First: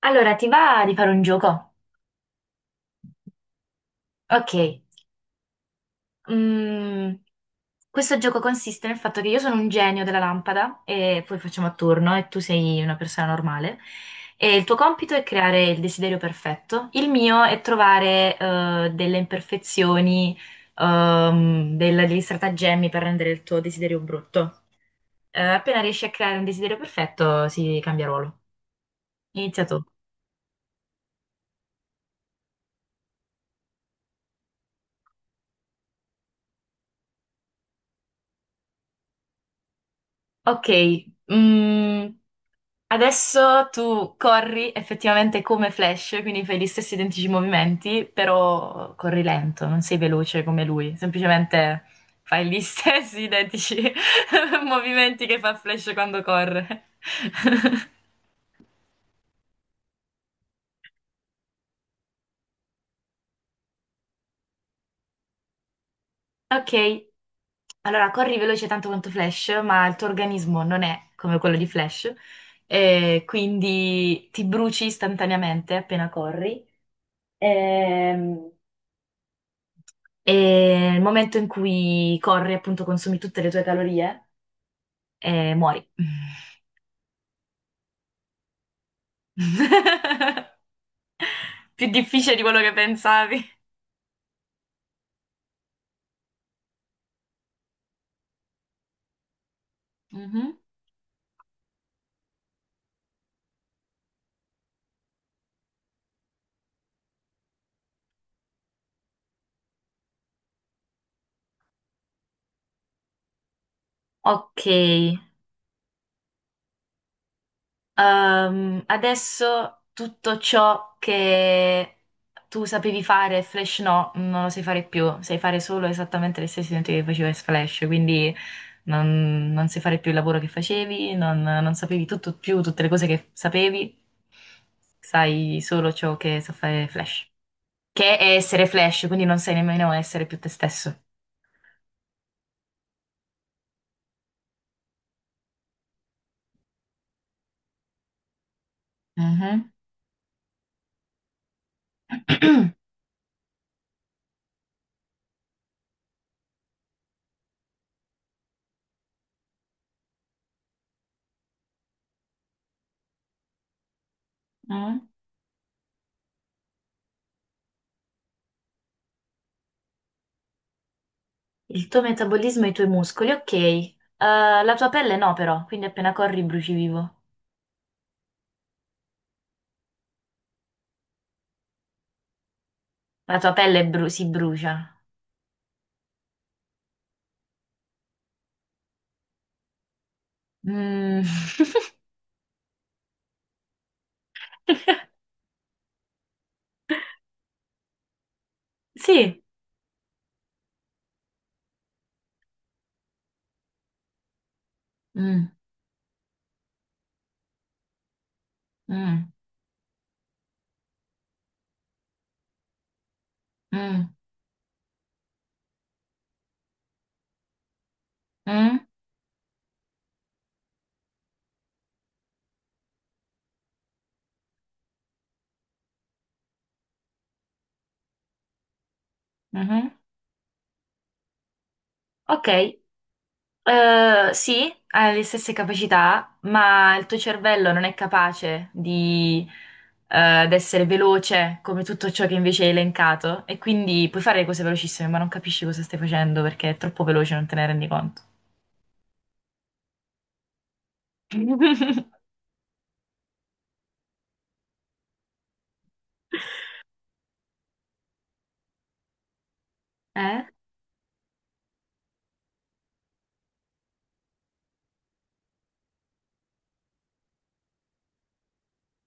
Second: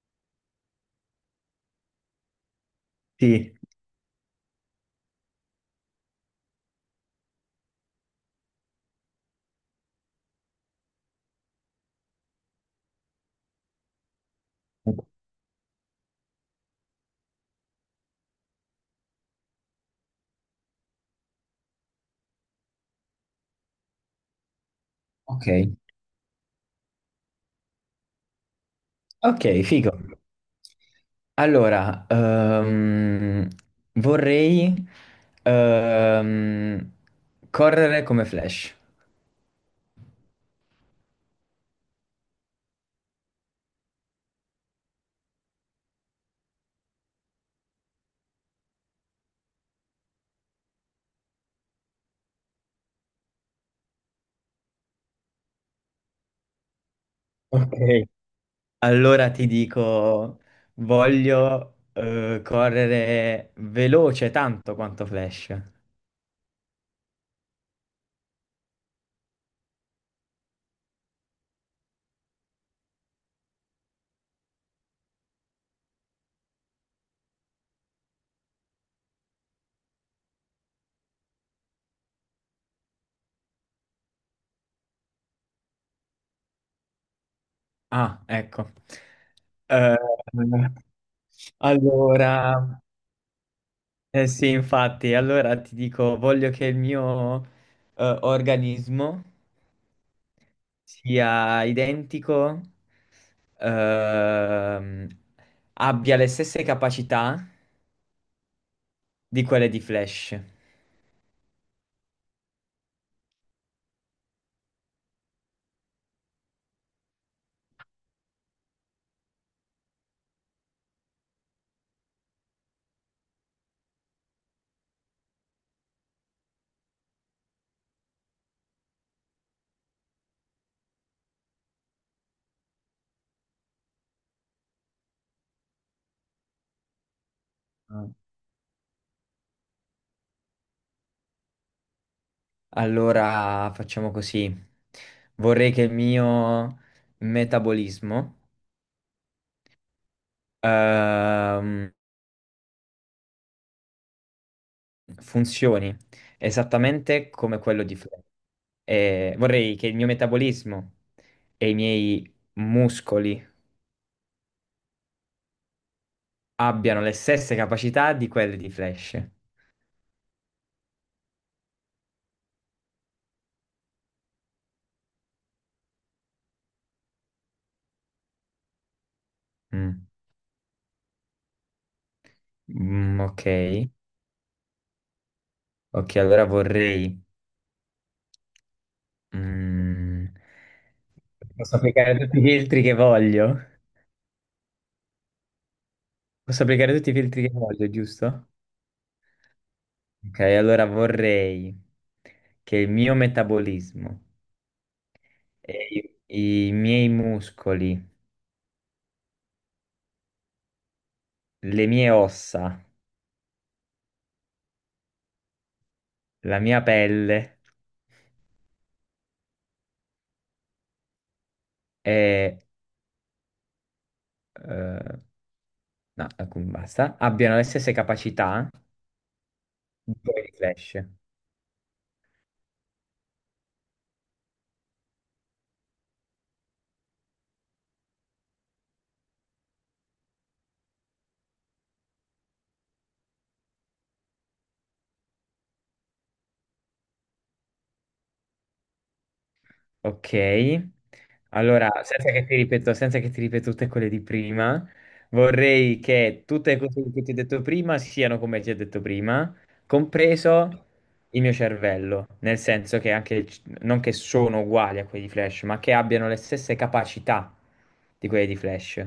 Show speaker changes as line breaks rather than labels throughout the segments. Allora, ti va di fare un gioco?
Sì.
Ok. Mm, Questo gioco consiste nel fatto che io sono un genio della lampada e poi facciamo a turno e tu sei una persona normale. E il tuo compito è creare il desiderio perfetto. Il mio è trovare delle imperfezioni, degli stratagemmi per rendere il tuo desiderio brutto. Eh,
Ok,
appena riesci a creare un desiderio perfetto, si cambia ruolo.
ok,
Inizia tu.
figo. Allora, vorrei ehm, correre come Flash.
Ok. mm, Adesso tu corri effettivamente come Flash, quindi fai gli stessi identici movimenti, però corri lento, non sei veloce come lui, semplicemente fai gli stessi identici movimenti che fa Flash quando corre.
Ok. Allora ti dico, voglio correre veloce tanto quanto Flash.
Ok, allora corri veloce tanto quanto Flash, ma il tuo organismo non è come quello di Flash, e quindi ti bruci istantaneamente appena corri. Ehm, E nel momento in cui corri, appunto, consumi tutte le tue calorie e muori.
Ah, ecco. Eh,
Più difficile di
allora,
quello che pensavi.
eh sì, infatti, allora ti dico, voglio che il mio organismo
Mhm.
sia identico, ehm, abbia le stesse capacità di quelle di Flash.
Ok, adesso tutto ciò che tu sapevi fare, Flash no, non lo sai fare più, sai fare solo esattamente le stesse identiche che facevi in Flash, quindi non sai fare più il lavoro che facevi, non sapevi tutto più tutte le cose che sapevi, sai solo ciò che sa fare Flash,
Ah,
che è essere Flash, quindi non sai nemmeno essere più te stesso.
allora facciamo così. Vorrei che il mio metabolismo
Mhm.
ehm, funzioni esattamente come quello di Flash. E vorrei che il mio metabolismo e i miei muscoli
Mm.
abbiano le stesse capacità di quelle di Flash.
Il tuo metabolismo e i tuoi muscoli, ok. La tua pelle no, però, quindi appena corri bruci vivo.
Mm. Mm,
La
ok.
tua pelle si brucia.
Ok, allora vorrei, mm,
Mm.
posso applicare tutti i filtri che voglio? Posso applicare tutti i filtri che voglio, giusto?
Sì.
Ok, allora vorrei che il mio metabolismo,
Mm,
e i miei muscoli,
mm,
le mie ossa,
mm,
la mia pelle
mm,
e eh, no, ecco, basta, abbiano le stesse capacità
mhm.
di quelli di Flash.
Ok. Sì, hai le stesse capacità, ma il tuo cervello non è capace di essere veloce come tutto ciò che invece hai elencato e quindi puoi fare le cose velocissime, ma non capisci cosa stai facendo perché è troppo veloce, non te ne rendi conto.
Ok, allora senza che ti ripeto, senza che ti ripeto tutte quelle di prima, vorrei che tutte le cose che ti ho detto prima siano come ti ho detto prima,
Eh?
compreso il mio cervello, nel senso che anche, non che sono uguali a quelli di Flash, ma che abbiano le stesse capacità di quelli di Flash.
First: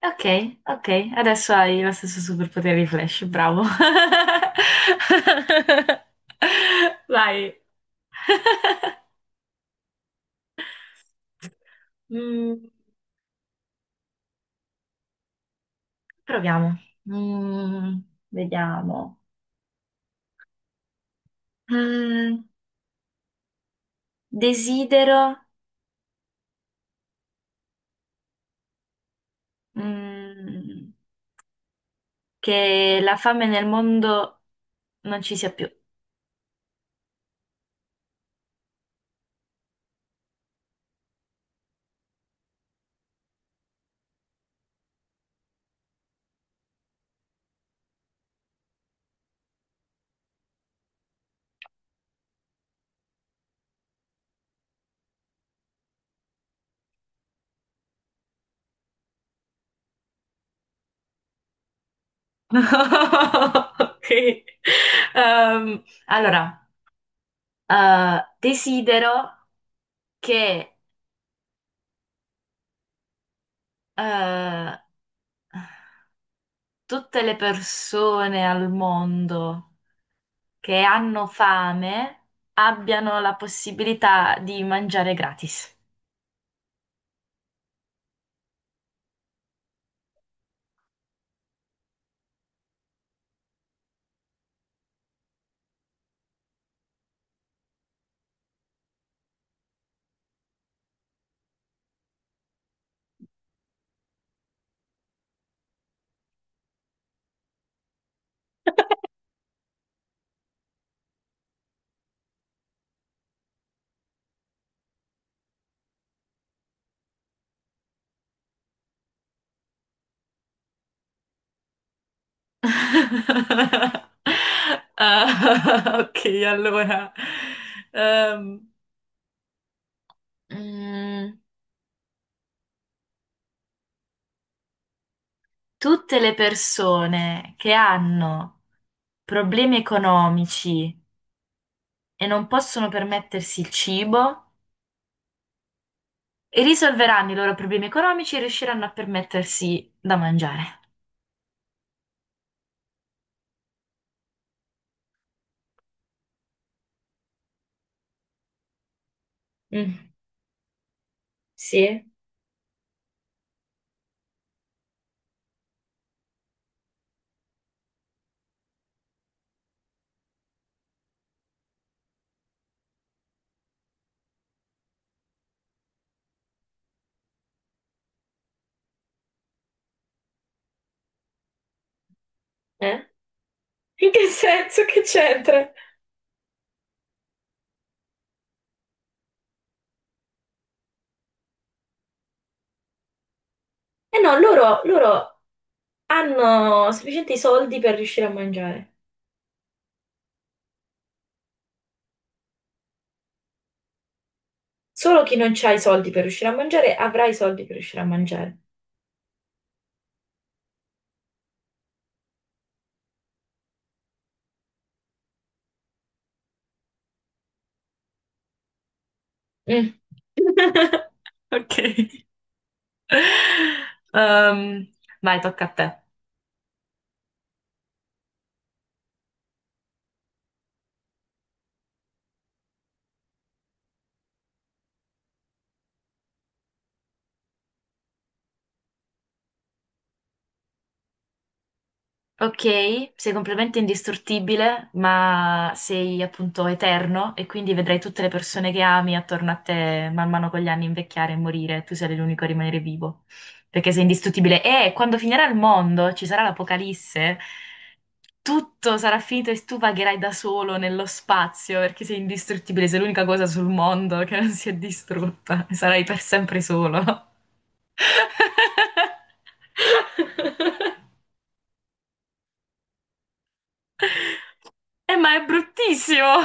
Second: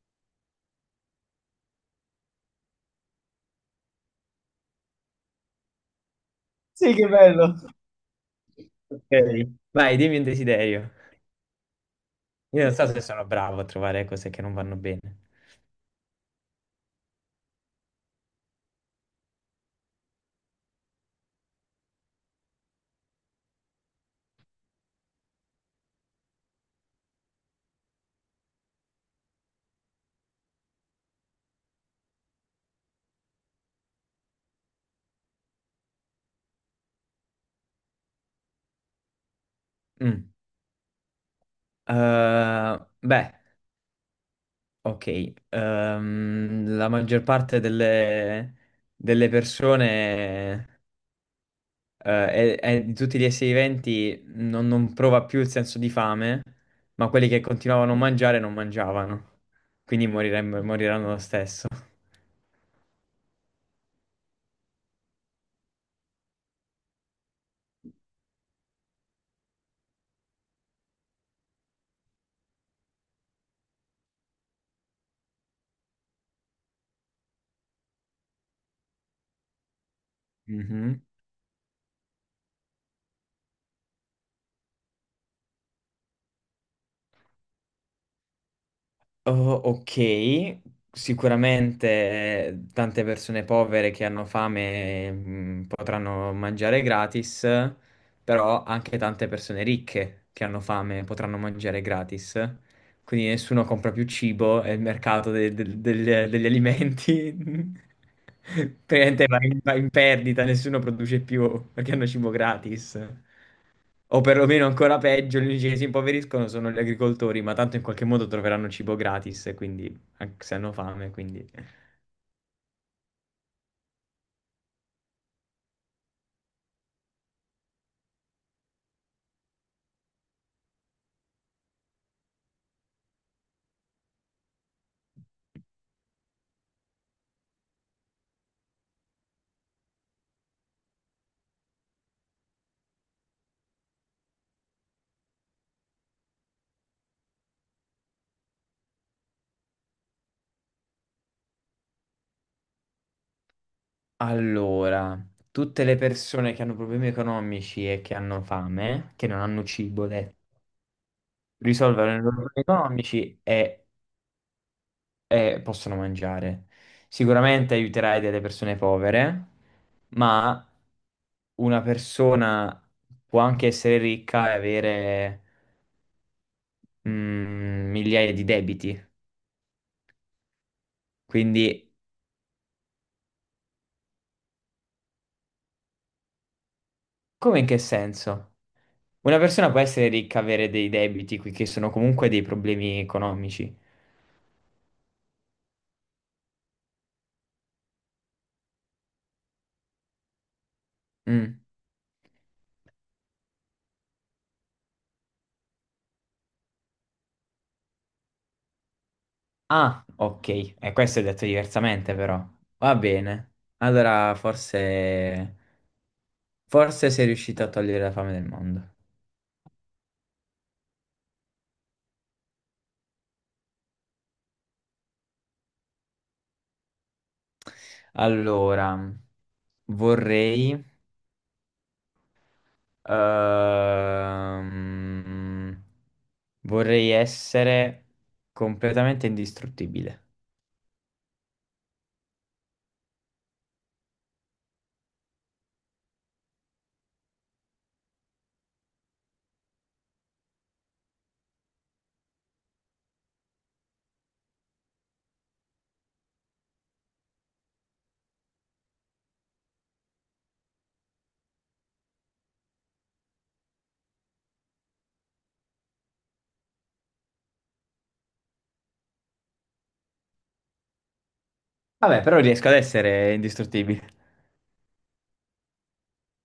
Ok, ok, adesso hai lo stesso superpotere di Flash, bravo.
Sì, che bello.
Vai.
Ok. Vai, dimmi un desiderio. Io
Mm,
non so se sono bravo a trovare cose che non vanno bene.
Proviamo. Mm, Vediamo. Mm, Desidero, mm, che la fame nel mondo non ci sia più.
Mm. Beh. Ok, la maggior parte delle persone e di tutti gli esseri viventi non prova più il senso di fame, ma quelli che continuavano a mangiare non mangiavano, quindi moriranno lo stesso.
Ok. Allora, desidero che eh, tutte le persone al mondo che
Mhm.
hanno fame abbiano la possibilità di mangiare gratis.
Oh, ok, sicuramente tante persone povere che hanno fame, mm, potranno mangiare gratis, però anche tante persone ricche che hanno fame potranno mangiare gratis, quindi nessuno compra più cibo e il mercato degli alimenti praticamente va in perdita, nessuno produce più perché hanno cibo gratis. O perlomeno ancora peggio, gli unici che si impoveriscono sono gli agricoltori, ma tanto in qualche modo troveranno cibo gratis, e quindi anche se hanno fame, quindi...
Ah, ok, allora. Ehm, mm, Tutte le persone che hanno problemi economici e non possono permettersi il cibo, risolveranno i loro problemi economici e riusciranno a permettersi da mangiare.
Allora, tutte le persone che hanno problemi economici e che hanno fame, che non hanno
Mm,
cibo,
sì?
risolvono i loro problemi economici e possono mangiare. Sicuramente aiuterai delle persone povere, ma una persona può anche essere ricca e avere, mm, migliaia di debiti. Quindi,
Eh? In che senso che c'entra?
come in che senso? Una persona può essere ricca, avere dei debiti, qui che sono comunque dei problemi economici.
Eh no, loro hanno sufficienti soldi per riuscire a mangiare.
Mm.
Solo chi non ha i soldi per riuscire a mangiare avrà i soldi per riuscire a mangiare.
Ah, ok. E questo è detto diversamente, però. Va bene. Allora, forse... Forse sei riuscito a togliere la fame del mondo.
Mm. Ok. Ehm, Vai, tocca a te.
Allora, vorrei... ehm, vorrei essere completamente indistruttibile.
Ok, sei completamente indistruttibile, ma sei appunto eterno e quindi vedrai tutte le persone che ami attorno a te man mano con gli anni invecchiare e morire, tu sarai l'unico a rimanere vivo, perché sei indistruttibile. E quando finirà il mondo, ci sarà l'apocalisse, tutto sarà finito e tu vagherai da solo nello spazio perché sei indistruttibile, sei l'unica cosa sul mondo che non si è distrutta, sarai per sempre solo.
Vabbè, però riesco ad essere indistruttibile.
Ma è bruttissimo!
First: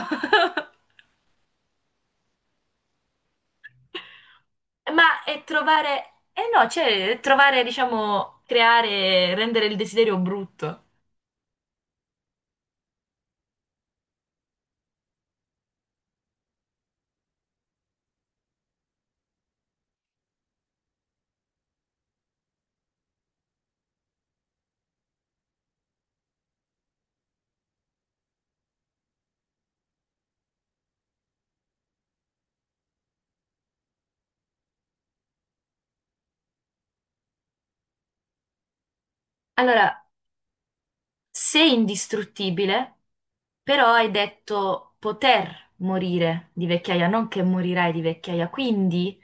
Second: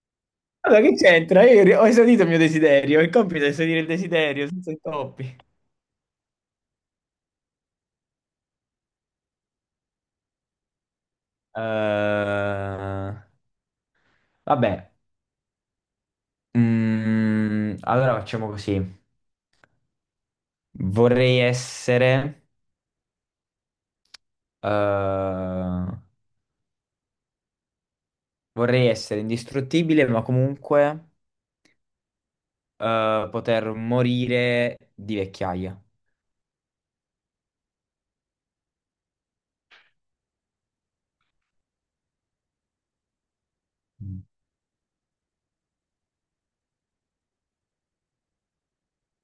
Allora, che c'entra? Ho esaudito il mio desiderio. Il compito è esaudire il desiderio, senza
Ma
intoppi.
è trovare... Eh no, cioè, è trovare, diciamo, creare, rendere il desiderio brutto.
Eh, vabbè, mm, allora facciamo così. Vorrei essere, eh, Vorrei essere indistruttibile, ma comunque poter morire di vecchiaia.
Allora, sei indistruttibile, però hai
Mm.
detto poter morire di vecchiaia, non che morirai di vecchiaia. Quindi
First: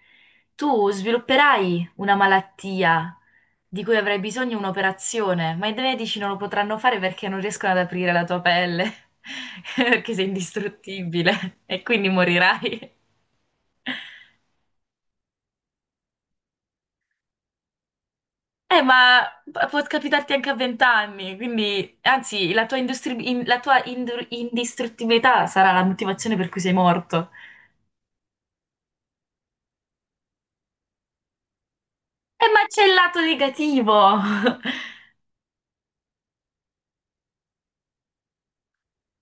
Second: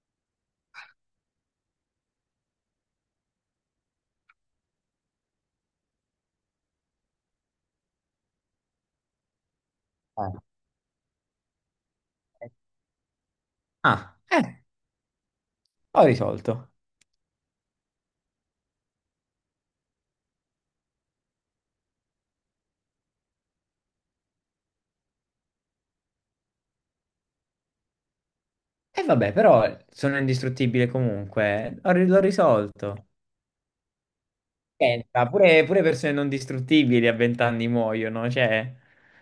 tu svilupperai una malattia di cui avrai bisogno un'operazione, ma i medici non lo potranno fare perché non riescono ad aprire la tua pelle, perché sei
Eh.
indistruttibile e quindi morirai.
Ah, ho risolto.
Ma può capitarti anche a 20 anni, quindi, anzi, la tua indistruttibilità sarà la motivazione per cui sei morto.
E vabbè, però sono indistruttibile comunque. L'ho
Ma c'è il
risolto.
lato negativo!
Pensa, pure persone non distruttibili a vent'anni muoiono, cioè...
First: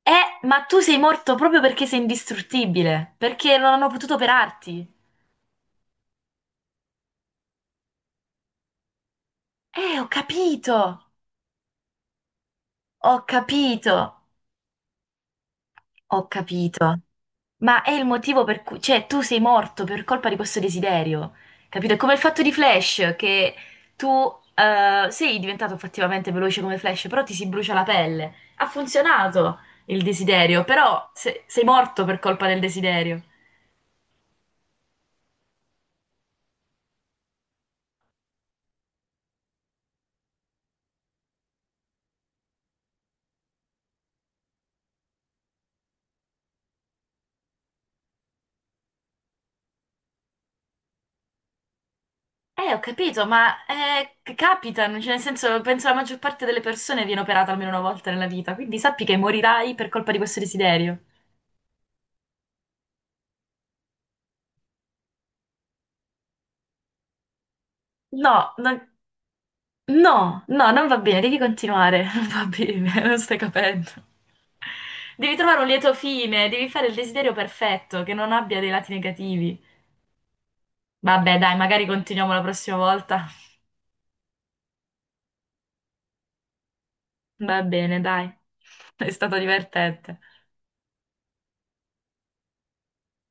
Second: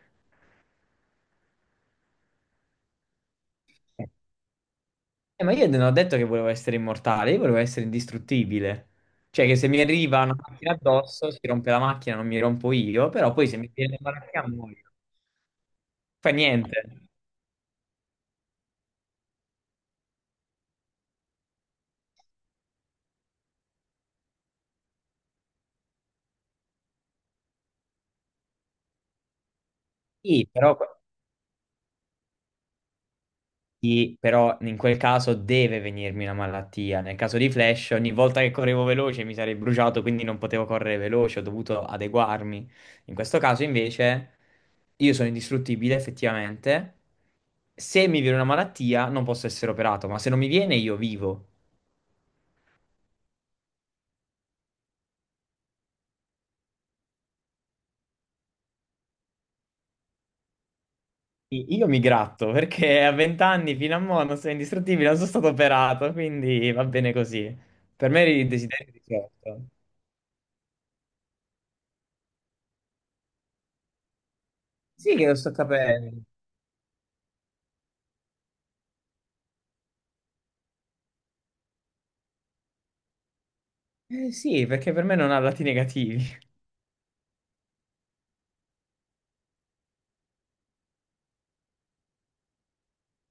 Ma tu sei morto proprio perché sei indistruttibile, perché non hanno potuto operarti.
Ma io non ho detto che volevo essere immortale, io volevo essere indistruttibile. Cioè che se mi
Ho
arriva una macchina
capito!
addosso, si rompe la macchina, non mi rompo io,
Ho
però poi se mi
capito!
viene la macchina muoio.
Ho
Fa niente.
capito. Ma è il motivo per cui, cioè, tu sei morto per colpa di questo desiderio, capito? È come il fatto di Flash, che tu sei diventato effettivamente veloce come Flash, però ti si brucia la pelle. Ha funzionato il
Sì,
desiderio,
però...
però sei morto per colpa del desiderio.
Sì, però in quel caso deve venirmi una malattia. Nel caso di Flash, ogni volta che correvo veloce mi sarei bruciato, quindi non potevo correre veloce, ho dovuto adeguarmi. In questo caso, invece, io sono indistruttibile effettivamente. Se mi viene una malattia, non posso essere operato, ma se non mi viene, io vivo.
Ho capito, ma capitano, cioè, nel senso, penso la maggior parte delle persone viene operata almeno una volta nella vita, quindi sappi che morirai per colpa di questo desiderio.
Io mi gratto perché a 20 anni fino a mo non sono indistruttibile, non sono stato operato, quindi va bene così. Per me
No,
eri il
no,
desiderio di certo.
no, no, non va bene, devi continuare, non va bene, non stai capendo.
Sì che
Devi
lo sto
trovare un lieto
capendo.
fine, devi fare il desiderio perfetto, che non abbia dei lati negativi. Vabbè, dai, magari continuiamo la prossima volta.
Eh sì, perché per me non ha lati negativi.
Va bene, dai. È stato divertente.